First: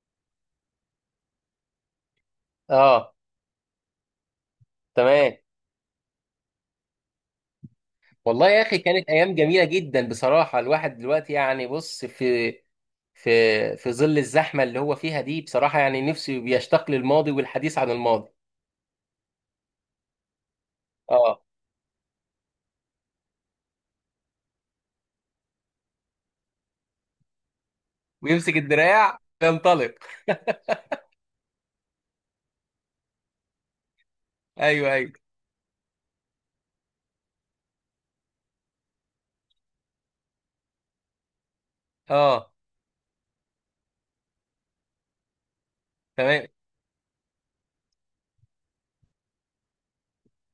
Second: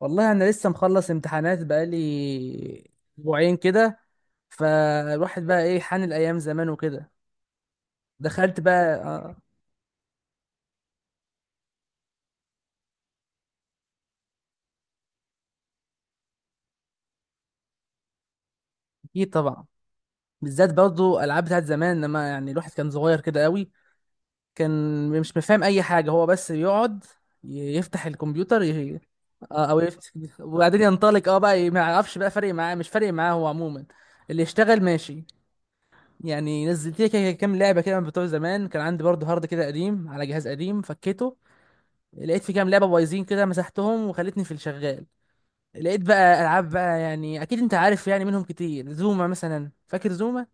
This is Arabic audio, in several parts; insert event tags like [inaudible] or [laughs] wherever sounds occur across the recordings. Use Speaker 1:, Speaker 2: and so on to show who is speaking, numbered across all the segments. Speaker 1: والله انا لسه مخلص امتحانات بقالي
Speaker 2: اه.
Speaker 1: اسبوعين كده.
Speaker 2: تمام.
Speaker 1: فالواحد بقى ايه حان الايام زمان وكده.
Speaker 2: والله
Speaker 1: دخلت
Speaker 2: يا
Speaker 1: بقى
Speaker 2: اخي، كانت ايام جميله جدا بصراحه. الواحد دلوقتي يعني بص، في في ظل الزحمه اللي هو فيها دي، بصراحه يعني نفسه بيشتاق للماضي والحديث عن الماضي.
Speaker 1: اكيد طبعا. بالذات برضه
Speaker 2: اه.
Speaker 1: العاب بتاعت زمان لما يعني الواحد كان صغير كده قوي. كان مش مفهم اي حاجه، هو بس يقعد يفتح
Speaker 2: ويمسك
Speaker 1: الكمبيوتر ي...
Speaker 2: الدراع
Speaker 1: آه، او
Speaker 2: وينطلق.
Speaker 1: يفتح وبعدين ينطلق، بقى ما يعرفش بقى فارق معاه مش فارق معاه، هو عموما اللي يشتغل
Speaker 2: ايوه ايوه.
Speaker 1: ماشي. يعني نزلت لي كده كام لعبه كده من بتوع زمان، كان عندي برضه هارد كده قديم على جهاز قديم فكيته. لقيت
Speaker 2: اه.
Speaker 1: في كام لعبه بايظين كده مسحتهم وخلتني في الشغال. لقيت بقى
Speaker 2: تمام.
Speaker 1: العاب بقى، يعني اكيد انت عارف، يعني منهم كتير، زوما مثلا، فاكر زوما؟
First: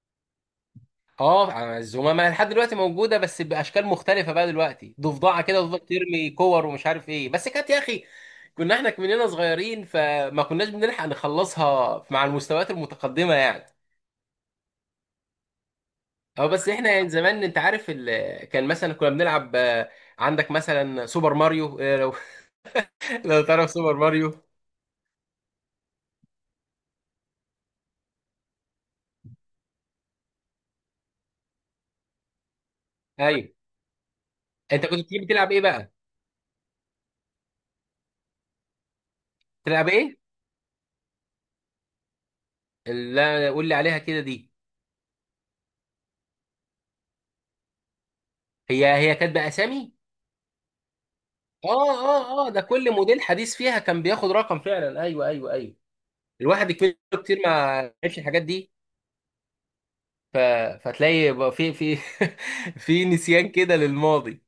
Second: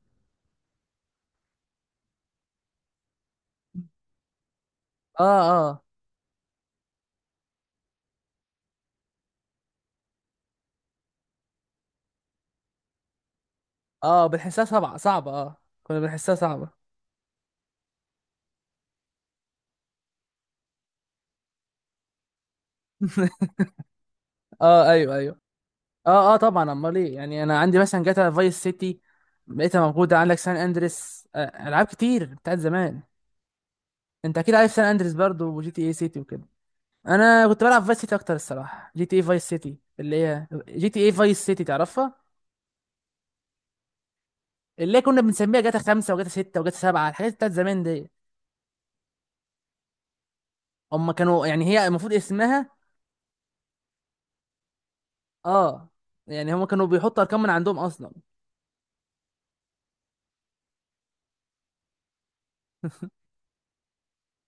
Speaker 2: اه الزمامه يعني لحد دلوقتي موجوده، بس باشكال مختلفه بقى. دلوقتي
Speaker 1: اه
Speaker 2: ضفدعه كده وتفضل
Speaker 1: اه
Speaker 2: ترمي كور ومش عارف ايه، بس كانت يا اخي. كنا احنا مننا صغيرين فما كناش بنلحق نخلصها مع المستويات المتقدمه يعني.
Speaker 1: اه بنحسها صعبه صعبه، اه. كنا بنحسها
Speaker 2: اه بس
Speaker 1: صعبه.
Speaker 2: احنا يعني زمان انت عارف كان مثلا كنا بنلعب، عندك مثلا سوبر ماريو. لو [laughs] لو
Speaker 1: [laughs]
Speaker 2: تعرف سوبر ماريو.
Speaker 1: اه ايوه ايوه. اه اه طبعا، امال ايه؟ يعني انا عندي مثلا جاتا فايس سيتي، لقيتها موجوده، عندك سان اندريس، العاب كتير بتاعت زمان.
Speaker 2: ايوه.
Speaker 1: انت اكيد عارف سان
Speaker 2: انت كنت
Speaker 1: اندريس
Speaker 2: بتحب
Speaker 1: برضو
Speaker 2: تلعب ايه
Speaker 1: وجي تي اي
Speaker 2: بقى؟
Speaker 1: سيتي وكده. انا كنت بلعب فايس سيتي اكتر الصراحه، جي تي اي فايس سيتي،
Speaker 2: تلعب
Speaker 1: اللي
Speaker 2: ايه؟
Speaker 1: هي جي تي اي فايس سيتي، تعرفها.
Speaker 2: لا، قول لي عليها كده دي.
Speaker 1: اللي كنا بنسميها جاتا خمسة وجاتا ستة وجاتا سبعة، الحاجات بتاعت زمان دي.
Speaker 2: هي كانت باسامي؟
Speaker 1: هم كانوا يعني، هي
Speaker 2: اه
Speaker 1: المفروض
Speaker 2: اه اه، ده
Speaker 1: اسمها.
Speaker 2: كل موديل حديث فيها كان بياخد رقم فعلا. ايوه ايوه ايوه.
Speaker 1: اه، يعني هم
Speaker 2: الواحد
Speaker 1: كانوا
Speaker 2: كبير
Speaker 1: بيحطوا
Speaker 2: كتير
Speaker 1: ارقام
Speaker 2: ما
Speaker 1: من عندهم اصلا.
Speaker 2: عرفش الحاجات دي. ف... فتلاقي بقى في [laughs] في نسيان كده للماضي.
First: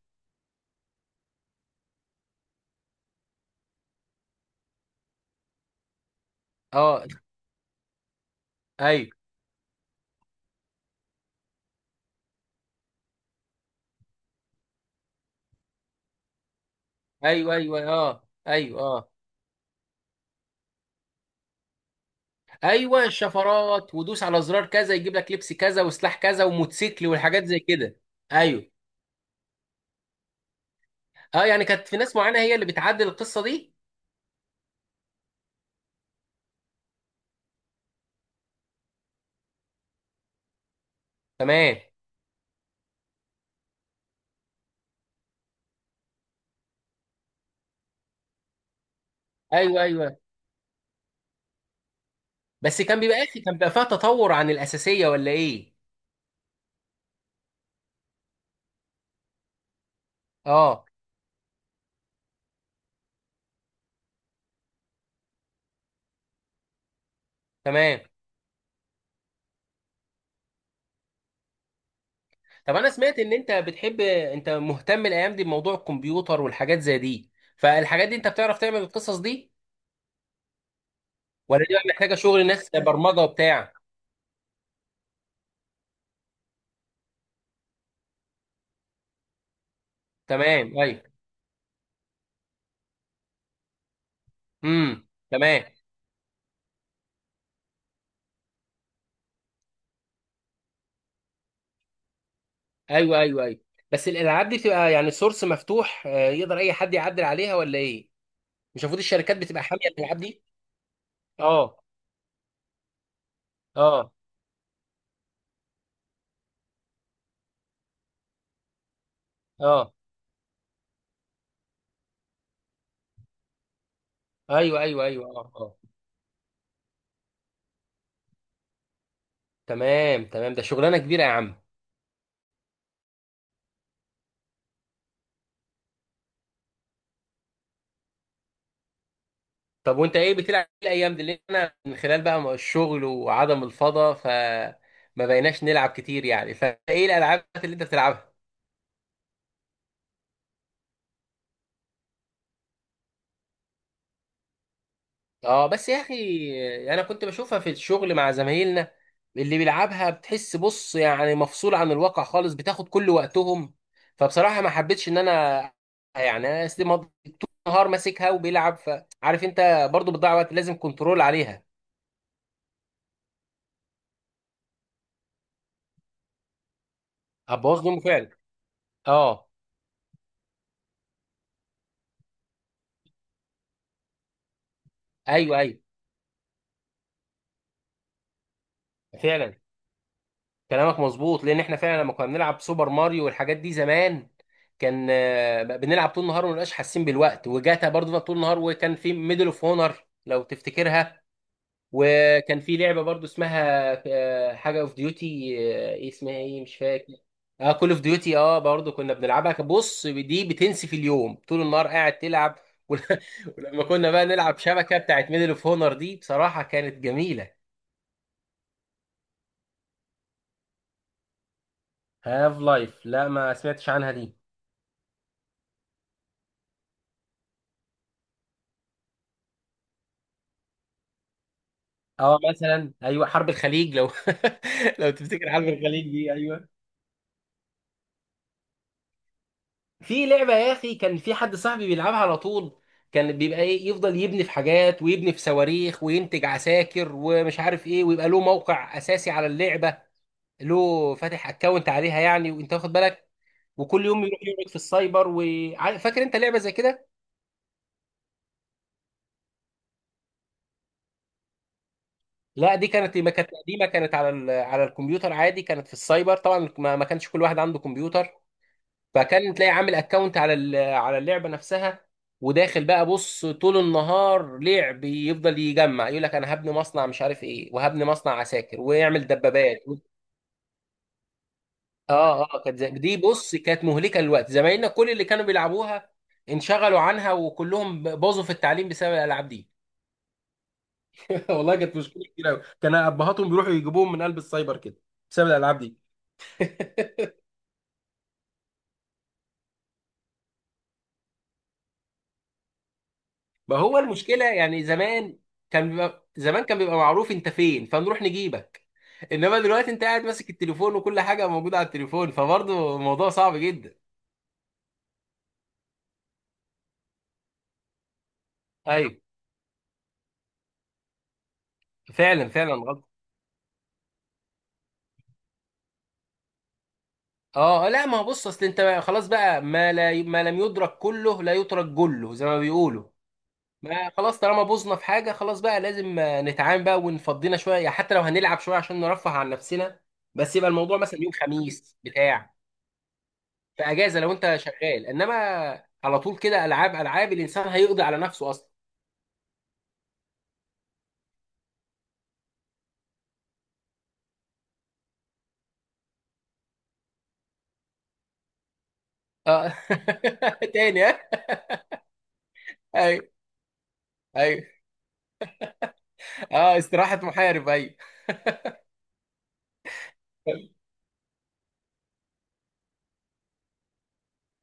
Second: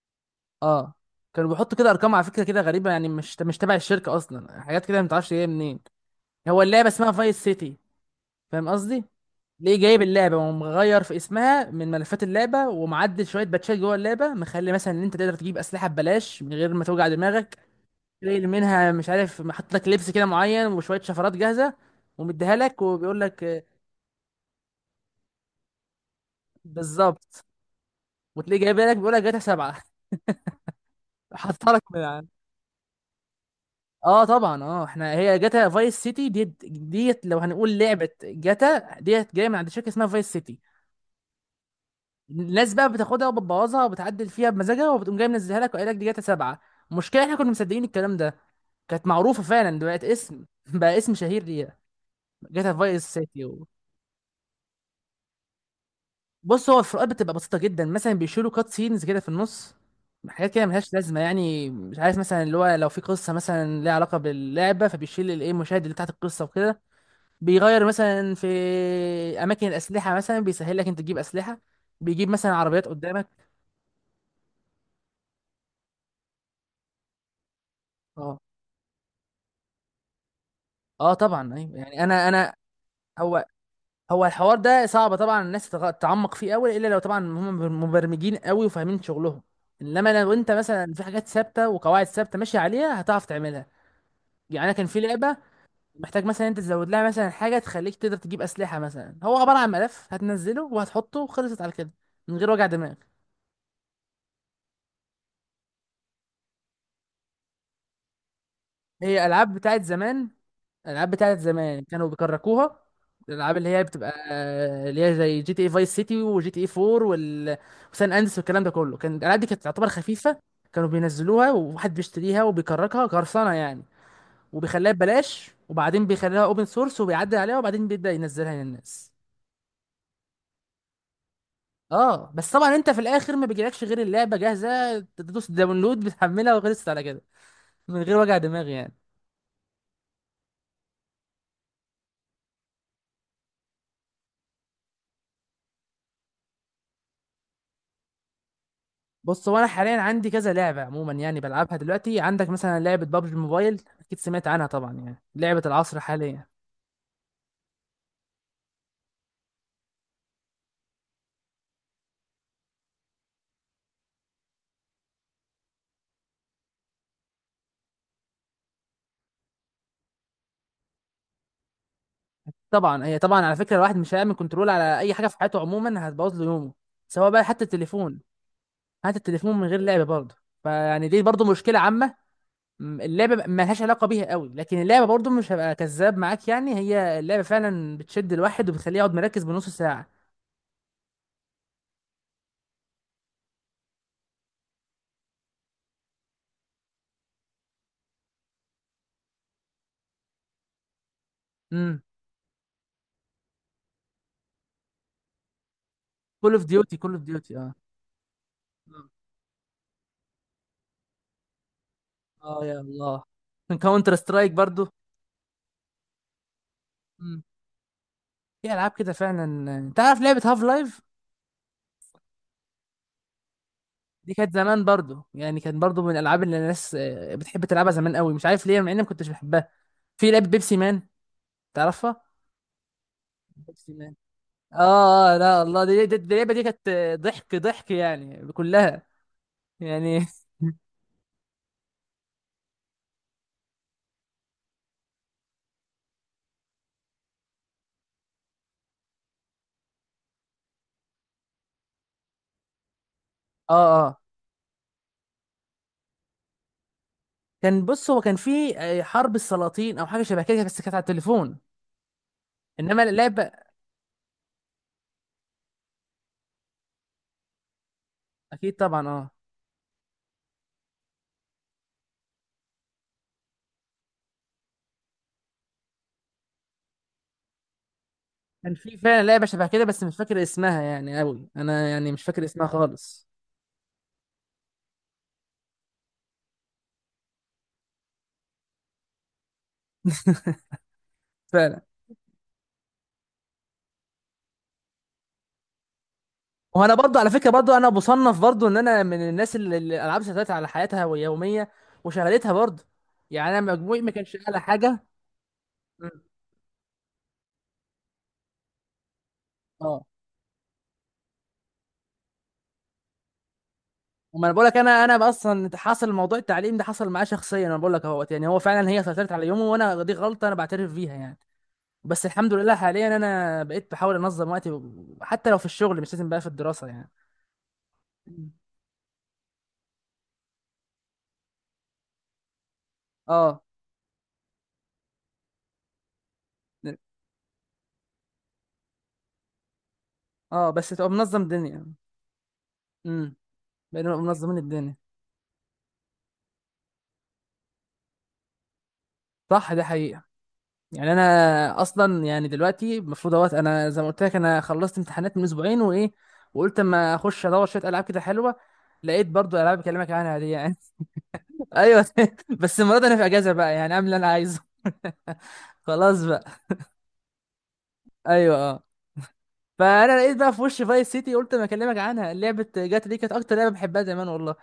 Speaker 1: اه كانوا بيحطوا كده ارقام على فكرة كده غريبة، يعني مش تبع الشركة اصلا، حاجات كده ما تعرفش جايه منين. هو اللعبة
Speaker 2: اه
Speaker 1: اسمها فايس سيتي، فاهم قصدي؟
Speaker 2: ايوه
Speaker 1: ليه جايب اللعبة ومغير في اسمها من ملفات اللعبة ومعدل شوية باتشات جوه اللعبة، مخلي مثلا ان انت تقدر تجيب اسلحة ببلاش من غير ما توجع
Speaker 2: ايوه
Speaker 1: دماغك.
Speaker 2: ايوه اه
Speaker 1: شايل
Speaker 2: ايوه
Speaker 1: منها مش
Speaker 2: اه.
Speaker 1: عارف، محط لك لبس كده معين وشويه شفرات جاهزه ومديها لك
Speaker 2: ايوه
Speaker 1: وبيقول لك
Speaker 2: الشفرات، ودوس على زرار كذا يجيب لك لبس كذا وسلاح كذا وموتوسيكل
Speaker 1: بالظبط.
Speaker 2: والحاجات زي كده.
Speaker 1: وتلاقيه
Speaker 2: ايوه.
Speaker 1: جايبها لك بيقول لك جاتا سبعه. [laughs]
Speaker 2: اه يعني
Speaker 1: حاطها لك
Speaker 2: كانت في ناس معينه هي اللي بتعدل القصه دي.
Speaker 1: اه طبعا، اه احنا هي جاتا فايس سيتي ديت ديت، لو هنقول لعبه جاتا، ديت جايه من عند شركه اسمها فايس سيتي.
Speaker 2: تمام.
Speaker 1: الناس بقى بتاخدها وبتبوظها وبتعدل فيها بمزاجها وبتقوم جايه منزلها لك وقايل لك دي جاتا سبعه. المشكله احنا كنا مصدقين الكلام ده. كانت معروفه فعلا
Speaker 2: ايوه
Speaker 1: دلوقتي،
Speaker 2: ايوه.
Speaker 1: اسم [laughs] بقى اسم شهير ليها، جاتا
Speaker 2: بس كان
Speaker 1: فايس
Speaker 2: بيبقى اخي،
Speaker 1: سيتي.
Speaker 2: كان بيبقى فيها تطور عن الاساسيه ولا ايه؟
Speaker 1: بص، هو الفروقات بتبقى بسيطة جدا، مثلا بيشيلوا كات سينز كده في النص، حاجات كده
Speaker 2: اه.
Speaker 1: ملهاش لازمة. يعني مش عارف، مثلا اللي هو لو في قصة مثلا ليها علاقة باللعبة فبيشيل الايه، المشاهد اللي تحت القصة وكده. بيغير
Speaker 2: تمام.
Speaker 1: مثلا في أماكن الأسلحة، مثلا بيسهل لك أنت تجيب أسلحة، بيجيب مثلا
Speaker 2: طب
Speaker 1: عربيات
Speaker 2: انا سمعت ان
Speaker 1: قدامك.
Speaker 2: انت بتحب، انت مهتم الايام دي بموضوع الكمبيوتر والحاجات زي دي. فالحاجات دي انت
Speaker 1: اه
Speaker 2: بتعرف تعمل القصص دي؟
Speaker 1: اه طبعا
Speaker 2: ولا دي
Speaker 1: ايوه،
Speaker 2: بقى
Speaker 1: يعني
Speaker 2: محتاجه
Speaker 1: أنا
Speaker 2: شغل
Speaker 1: أنا
Speaker 2: ناس، برمجه
Speaker 1: هو
Speaker 2: وبتاع.
Speaker 1: هو الحوار ده صعب طبعا، الناس تتعمق فيه قوي، إلا لو طبعا هم مبرمجين قوي وفاهمين شغلهم. انما لو انت
Speaker 2: تمام
Speaker 1: مثلا في
Speaker 2: ايوه.
Speaker 1: حاجات ثابته وقواعد ثابته ماشي عليها هتعرف تعملها. يعني انا كان في
Speaker 2: امم.
Speaker 1: لعبه
Speaker 2: تمام
Speaker 1: محتاج مثلا انت تزود لها مثلا حاجه تخليك تقدر تجيب اسلحه، مثلا هو عباره عن ملف هتنزله وهتحطه وخلصت على كده، من غير وجع دماغ.
Speaker 2: ايوه ايوه ايوه. بس الالعاب دي بتبقى يعني سورس مفتوح، يقدر اي حد يعدل عليها ولا ايه؟ مش المفروض
Speaker 1: هي
Speaker 2: الشركات
Speaker 1: العاب
Speaker 2: بتبقى حاميه
Speaker 1: بتاعت
Speaker 2: الالعاب
Speaker 1: زمان،
Speaker 2: دي؟
Speaker 1: العاب بتاعت زمان
Speaker 2: اه
Speaker 1: كانوا بيكركوها. الالعاب اللي هي بتبقى،
Speaker 2: اه
Speaker 1: اللي هي زي جي تي اي فايس سيتي وجي تي اي 4 وسان اندرس والكلام ده كله، كان الالعاب دي كانت تعتبر
Speaker 2: اه
Speaker 1: خفيفه. كانوا بينزلوها وواحد بيشتريها وبيكركها، قرصنه يعني،
Speaker 2: ايوه
Speaker 1: وبيخليها
Speaker 2: ايوه ايوه
Speaker 1: ببلاش،
Speaker 2: اه اه.
Speaker 1: وبعدين بيخليها اوبن سورس وبيعدل عليها وبعدين بيبدأ ينزلها للناس.
Speaker 2: تمام تمام. ده شغلانه كبيره يا عم.
Speaker 1: اه بس طبعا انت في الاخر ما بيجيلكش غير اللعبه جاهزه، تدوس داونلود بتحملها وخلصت على كده، من غير وجع دماغ يعني.
Speaker 2: طب وانت ايه بتلعب إيه الايام دي؟ لان انا من خلال بقى الشغل وعدم الفضا، ف ما بقيناش نلعب كتير يعني. فايه الالعاب اللي انت بتلعبها؟
Speaker 1: بص، هو انا حاليا عندي كذا لعبه عموما يعني بلعبها دلوقتي، عندك مثلا لعبه بابجي موبايل، اكيد سمعت عنها طبعا، يعني لعبه
Speaker 2: اه بس
Speaker 1: العصر
Speaker 2: يا اخي،
Speaker 1: حاليا.
Speaker 2: انا كنت بشوفها في الشغل مع زمايلنا. اللي بيلعبها، بتحس بص يعني مفصول عن الواقع خالص، بتاخد كل وقتهم. فبصراحة ما حبيتش ان انا يعني انا أسلم- طول النهار ماسكها وبيلعب، فعارف انت برضو بتضيع وقت، لازم كنترول عليها.
Speaker 1: طبعا، هي طبعا على فكره الواحد مش هيعمل كنترول على اي حاجه في حياته عموما هتبوظ له يومه، سواء بقى حتى
Speaker 2: هتبوظ يومه
Speaker 1: التليفون،
Speaker 2: فعلا.
Speaker 1: حتى
Speaker 2: اه
Speaker 1: التليفون من غير لعبه برضه. فيعني دي برضه مشكله عامه، اللعبه ما لهاش علاقه بيها قوي، لكن اللعبه برضو مش
Speaker 2: ايوه
Speaker 1: هبقى
Speaker 2: ايوه.
Speaker 1: كذاب معاك، يعني هي اللعبه فعلا بتشد الواحد وبتخليه يقعد مركز
Speaker 2: فعلا،
Speaker 1: بنص ساعه.
Speaker 2: كلامك مظبوط. لان احنا فعلا لما كنا بنلعب سوبر ماريو والحاجات دي زمان، كان بنلعب طول النهار وما بنبقاش حاسين بالوقت. وجاتا برضه طول النهار، وكان في ميدل اوف هونر لو تفتكرها.
Speaker 1: امم
Speaker 2: وكان في لعبه برضه اسمها حاجه اوف ديوتي، ايه اسمها
Speaker 1: كول
Speaker 2: ايه
Speaker 1: اوف
Speaker 2: مش
Speaker 1: ديوتي كول
Speaker 2: فاكر.
Speaker 1: اوف ديوتي،
Speaker 2: اه
Speaker 1: اه.
Speaker 2: كول اوف ديوتي. اه برضه
Speaker 1: مم.
Speaker 2: كنا بنلعبها. بص دي بتنسي في اليوم، طول النهار قاعد تلعب.
Speaker 1: اه يا
Speaker 2: [laughs] ول-
Speaker 1: الله. من
Speaker 2: ولما كنا
Speaker 1: كاونتر
Speaker 2: بقى
Speaker 1: سترايك
Speaker 2: نلعب
Speaker 1: برضو.
Speaker 2: شبكه بتاعت ميدل اوف هونر دي بصراحه كانت
Speaker 1: امم
Speaker 2: جميله.
Speaker 1: في العاب كده فعلا، تعرف لعبه هاف لايف؟
Speaker 2: هاف لايف؟ لا ما سمعتش عنها
Speaker 1: دي
Speaker 2: دي.
Speaker 1: كانت زمان برضو، يعني كانت برضو من الالعاب اللي الناس بتحب تلعبها زمان قوي، مش عارف ليه، مع اني ما كنتش بحبها. في لعبه بيبسي مان، تعرفها؟
Speaker 2: اه مثلا ايوه حرب
Speaker 1: بيبسي
Speaker 2: الخليج لو
Speaker 1: مان.
Speaker 2: [laughs] لو
Speaker 1: اه
Speaker 2: تفتكر
Speaker 1: لا
Speaker 2: حرب
Speaker 1: الله،
Speaker 2: الخليج دي،
Speaker 1: دي اللعبه دي
Speaker 2: ايوه.
Speaker 1: كانت ضحك ضحك يعني كلها، يعني.
Speaker 2: في لعبه يا
Speaker 1: [laughs]
Speaker 2: اخي، كان في حد صاحبي بيلعبها على طول. كان بيبقى ايه، يفضل يبني في حاجات ويبني في صواريخ وينتج عساكر ومش عارف ايه، ويبقى له موقع اساسي على اللعبه. له فاتح اكونت عليها يعني، وانت واخد بالك.
Speaker 1: اه
Speaker 2: وكل
Speaker 1: اه
Speaker 2: يوم يروح يقعد في السايبر. وعارف، فاكر انت لعبه زي كده؟
Speaker 1: كان بص، هو كان في حرب السلاطين او حاجه شبه كده، بس كانت على التليفون،
Speaker 2: لا دي
Speaker 1: انما
Speaker 2: كانت، ما كانت
Speaker 1: اللعبه.
Speaker 2: قديمه، كانت على الكمبيوتر عادي. كانت في السايبر طبعا ما كانش كل واحد عنده كمبيوتر.
Speaker 1: اكيد طبعا، اه.
Speaker 2: فكان تلاقي عامل اكونت على اللعبه نفسها. وداخل بقى بص طول النهار لعب، يفضل يجمع. يقول لك انا هبني مصنع مش عارف ايه، وهبني مصنع
Speaker 1: كان
Speaker 2: عساكر
Speaker 1: في فعلا
Speaker 2: ويعمل
Speaker 1: لعبه شبه
Speaker 2: دبابات.
Speaker 1: كده بس مش فاكر اسمها يعني قوي، انا يعني مش
Speaker 2: اه
Speaker 1: فاكر
Speaker 2: اه.
Speaker 1: اسمها
Speaker 2: كانت دي
Speaker 1: خالص.
Speaker 2: بص كانت مهلكه للوقت. زمايلنا كل اللي كانوا بيلعبوها انشغلوا عنها، وكلهم باظوا في التعليم بسبب الالعاب دي. [laughs] والله
Speaker 1: فعلا.
Speaker 2: كانت مشكله كبيره قوي. كان ابهاتهم بيروحوا يجيبوهم من قلب السايبر كده بسبب الالعاب دي.
Speaker 1: وانا برضو
Speaker 2: [laughs]
Speaker 1: على فكره، برضو انا بصنف برضو ان انا من الناس اللي الالعاب سيطرت على حياتها ويوميه وشغلتها برضو. يعني انا
Speaker 2: ما هو
Speaker 1: مجموعي ما كانش
Speaker 2: المشكله
Speaker 1: اعلى
Speaker 2: يعني
Speaker 1: حاجه.
Speaker 2: زمان، كان
Speaker 1: مم.
Speaker 2: بيبقى زمان كان بيبقى معروف انت فين فنروح نجيبك. انما دلوقتي
Speaker 1: اه.
Speaker 2: انت قاعد ماسك التليفون، وكل حاجه موجوده على التليفون، فبرضه الموضوع صعب جدا.
Speaker 1: وما انا بقول لك، انا اصلا حصل موضوع التعليم ده، حصل معايا شخصيا، انا بقول لك اهوت، يعني هو فعلا هي
Speaker 2: ايوه،
Speaker 1: سيطرت على يومه، وانا دي غلطه انا بعترف بيها يعني. بس
Speaker 2: فعلا
Speaker 1: الحمد
Speaker 2: فعلا
Speaker 1: لله
Speaker 2: غلط.
Speaker 1: حاليا انا بقيت بحاول انظم وقتي، حتى لو في الشغل مش لازم بقى، في الدراسه يعني.
Speaker 2: اه لا ما هو بص،
Speaker 1: مم.
Speaker 2: اصل انت خلاص بقى. ما لا، ما لم يدرك كله لا يترك جله زي ما بيقولوا.
Speaker 1: اه
Speaker 2: ما خلاص، طالما بوظنا في حاجه خلاص بقى لازم نتعامل بقى ونفضينا شويه، يعني حتى لو هنلعب شويه عشان نرفه عن نفسنا. بس يبقى
Speaker 1: اه بس
Speaker 2: الموضوع
Speaker 1: تبقى
Speaker 2: مثلا يوم
Speaker 1: منظم دنيا.
Speaker 2: خميس بتاع،
Speaker 1: امم
Speaker 2: في
Speaker 1: بقينا
Speaker 2: اجازه
Speaker 1: نبقى
Speaker 2: لو انت
Speaker 1: منظمين الدنيا.
Speaker 2: شغال. انما على طول كده، العاب العاب الانسان هيقضي على نفسه اصلا.
Speaker 1: صح، ده حقيقه. يعني انا اصلا يعني دلوقتي المفروض اهوت، انا زي ما قلت لك انا خلصت امتحانات من اسبوعين وايه، وقلت اما اخش ادور شويه العاب كده حلوه، لقيت برضو
Speaker 2: اه.
Speaker 1: العاب بكلمك عنها دي
Speaker 2: [laughs]
Speaker 1: يعني.
Speaker 2: تاني ها؟
Speaker 1: [laughs] ايوه. [laughs] بس المره دي انا
Speaker 2: ايوه
Speaker 1: في اجازه بقى، يعني اعمل اللي انا عايزه.
Speaker 2: ايوه.
Speaker 1: [laughs] خلاص بقى.
Speaker 2: اه استراحه محارب، ايوه.
Speaker 1: ايوه. فانا لقيت بقى في وش فايس سيتي، قلت ما اكلمك عنها، لعبه جاتا دي كانت اكتر لعبه بحبها زمان والله،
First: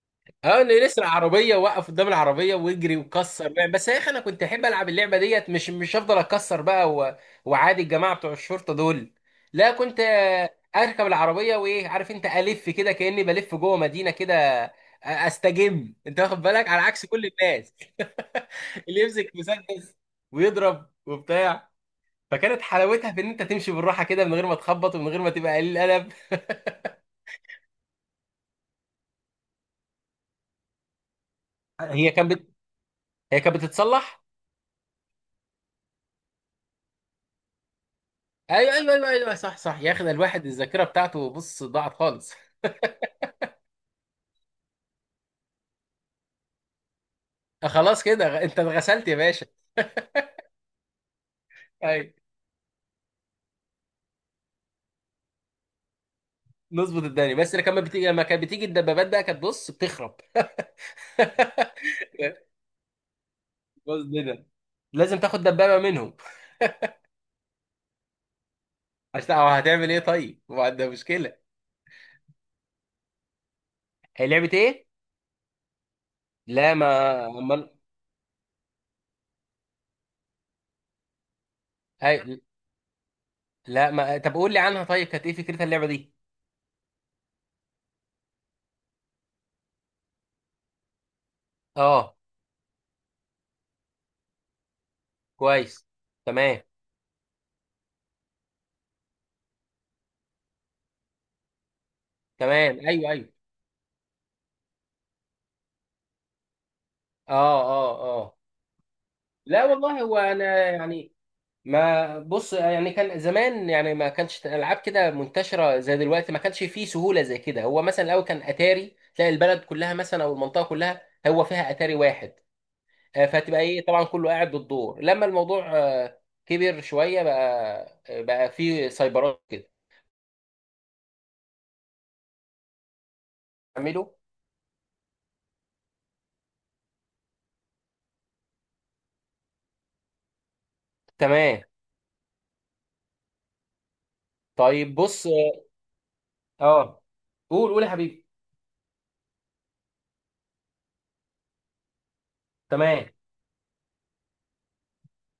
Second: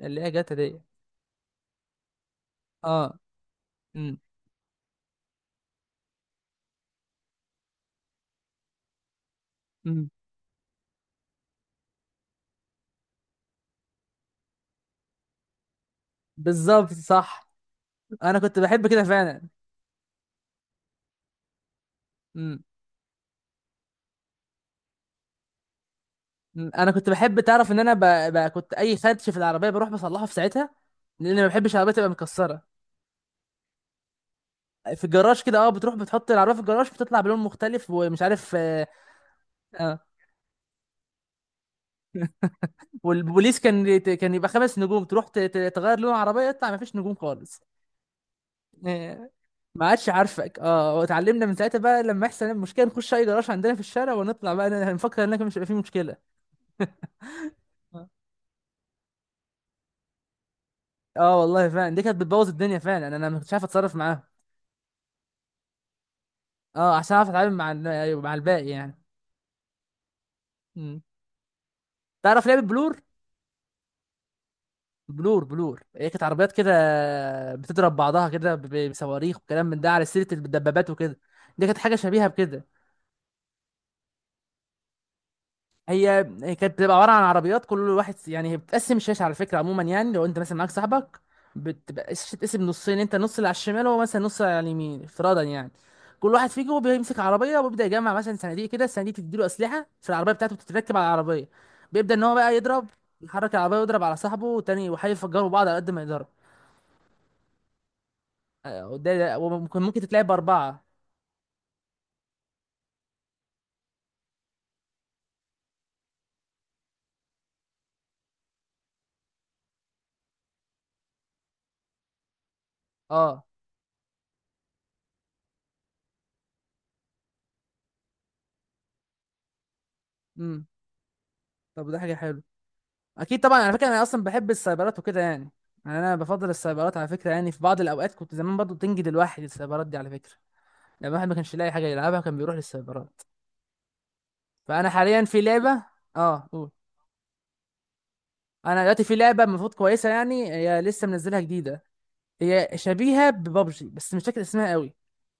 Speaker 1: اللي هي جاتا
Speaker 2: اه انه
Speaker 1: دي.
Speaker 2: يسرق عربيه، وقف قدام العربيه ويجري
Speaker 1: اه.
Speaker 2: ويكسر بقى. بس يا اخي
Speaker 1: امم.
Speaker 2: انا كنت احب العب اللعبه ديت مش هفضل اكسر بقى وعادي الجماعه بتوع الشرطه دول. لا، كنت
Speaker 1: امم.
Speaker 2: اركب العربيه وايه. عارف انت الف كده كاني بلف جوه مدينه كده، استجم انت واخد بالك، على
Speaker 1: بالظبط،
Speaker 2: عكس كل
Speaker 1: صح.
Speaker 2: الناس.
Speaker 1: انا كنت بحب
Speaker 2: [laughs] اللي
Speaker 1: كده
Speaker 2: يمسك
Speaker 1: فعلا.
Speaker 2: مسدس ويضرب وبتاع. فكانت
Speaker 1: امم.
Speaker 2: حلاوتها في ان انت تمشي بالراحه كده من غير ما تخبط ومن غير ما تبقى قليل القلب.
Speaker 1: أمم. انا كنت بحب، تعرف ان انا كنت اي خدش في العربيه بروح بصلحه في ساعتها، لان ما بحبش العربيه تبقى
Speaker 2: هي كانت بت...
Speaker 1: مكسره.
Speaker 2: هي كانت بتتصلح.
Speaker 1: في الجراج كده، اه بتروح بتحط العربيه في الجراج بتطلع بلون مختلف ومش عارف،
Speaker 2: ايوه
Speaker 1: اه.
Speaker 2: ايوه ايوه ايوه صح صح يا
Speaker 1: آه.
Speaker 2: اخي. ده الواحد الذاكره بتاعته بص ضاعت خالص.
Speaker 1: والبوليس كان يبقى 5 نجوم، تروح تغير لون العربيه يطلع ما فيش نجوم خالص.
Speaker 2: [laughs] خلاص كده، انت اتغسلت يا
Speaker 1: آه.
Speaker 2: باشا.
Speaker 1: ما عادش عارفك، اه، واتعلمنا من ساعتها بقى
Speaker 2: ايوه،
Speaker 1: لما يحصل المشكله نخش اي جراج عندنا في الشارع ونطلع بقى نفكر انك مش هيبقى فيه مشكله.
Speaker 2: نظبط الدنيا. بس لما كانت بتيجي،
Speaker 1: اه
Speaker 2: لما كانت بتيجي الدبابات بقى، كانت بص بتخرب.
Speaker 1: والله فعلا دي كانت بتبوظ
Speaker 2: [laughs]
Speaker 1: الدنيا فعلا، انا ما كنتش عارف اتصرف
Speaker 2: بص
Speaker 1: معاها.
Speaker 2: كده، لازم تاخد دبابه منهم.
Speaker 1: اه عشان اعرف اتعامل أيوة، مع الباقي يعني.
Speaker 2: عشان أو هتعمل ايه طيب؟ ما ده
Speaker 1: مم.
Speaker 2: مشكله.
Speaker 1: تعرف لعبه بلور؟
Speaker 2: هي لعبه ايه؟
Speaker 1: بلور بلور، هي كانت عربيات كده
Speaker 2: لا ما أمال-
Speaker 1: بتضرب بعضها كده بصواريخ وكلام من ده، على سيره الدبابات وكده، دي كانت حاجه شبيهه
Speaker 2: أي-
Speaker 1: بكده.
Speaker 2: لا ما طب قول لي عنها طيب، كانت ايه فكرتها اللعبه دي.
Speaker 1: هي هي كانت بتبقى عباره عن عربيات، كل واحد يعني هي بتقسم الشاشه على فكره عموما، يعني لو انت مثلا معاك صاحبك بتبقى
Speaker 2: اه،
Speaker 1: الشاشه بتتقسم نصين، انت النص اللي على الشمال وهو مثلا النص اللي على اليمين افتراضا يعني.
Speaker 2: كويس.
Speaker 1: كل واحد
Speaker 2: تمام.
Speaker 1: فيكم بيمسك عربيه وبيبدا يجمع مثلا صناديق كده، الصناديق تديله اسلحه في العربيه بتاعته بتتركب على العربيه، بيبدا ان هو بقى
Speaker 2: تمام
Speaker 1: يضرب،
Speaker 2: ايوه ايوه
Speaker 1: يحرك العربيه ويضرب على صاحبه والتاني وحي يفجروا بعض على قد ما يقدروا.
Speaker 2: اه اه اه. لا
Speaker 1: وممكن ممكن
Speaker 2: والله هو
Speaker 1: تتلعب
Speaker 2: انا
Speaker 1: ب4.
Speaker 2: يعني، ما بص يعني كان زمان يعني ما كانش العاب كده منتشره زي دلوقتي. ما كانش فيه سهوله زي كده، هو مثلا الاول كان اتاري، تلاقي البلد كلها مثلا او المنطقه كلها هو فيها اتاري واحد،
Speaker 1: اه.
Speaker 2: فتبقى ايه طبعا كله قاعد بالدور. لما الموضوع كبر شويه بقى، بقى فيه سايبرات كده.
Speaker 1: امم. طب ده حاجه حلوه. اكيد طبعا على فكره، انا
Speaker 2: تعمله.
Speaker 1: اصلا بحب السايبرات وكده يعني. يعني انا بفضل السايبرات على فكره، يعني في بعض الاوقات كنت زمان برضو تنجد الواحد السايبرات دي على فكره، لما الواحد ما كانش
Speaker 2: تمام.
Speaker 1: يلاقي حاجه يلعبها كان بيروح للسايبرات. فانا
Speaker 2: طيب
Speaker 1: حاليا
Speaker 2: بص.
Speaker 1: في لعبه. اه قول.
Speaker 2: اه قول قول يا حبيبي.
Speaker 1: انا دلوقتي في لعبه المفروض كويسه، يعني هي لسه منزلها جديده، هي
Speaker 2: تمام،
Speaker 1: شبيهه ببابجي بس مش فاكر اسمها قوي.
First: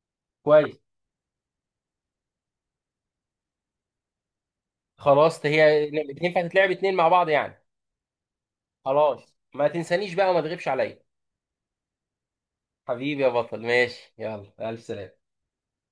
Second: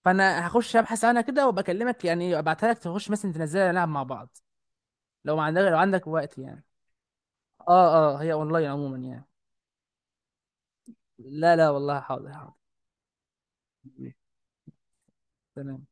Speaker 1: فانا هخش
Speaker 2: كويس.
Speaker 1: ابحث عنها كده وبكلمك، يعني ابعتها لك تخش مثلا تنزلها نلعب مع بعض، لو ما
Speaker 2: خلاص
Speaker 1: عندك لو
Speaker 2: هي
Speaker 1: عندك وقت
Speaker 2: ينفع
Speaker 1: يعني.
Speaker 2: تتلعب اتنين مع بعض يعني.
Speaker 1: اه اه، هي اونلاين عموما يعني.
Speaker 2: خلاص ما تنسانيش بقى وما تغيبش عليا.
Speaker 1: لا لا والله، حاضر حاضر.
Speaker 2: حبيبي يا بطل، ماشي، يلا ألف سلامة.
Speaker 1: تمام.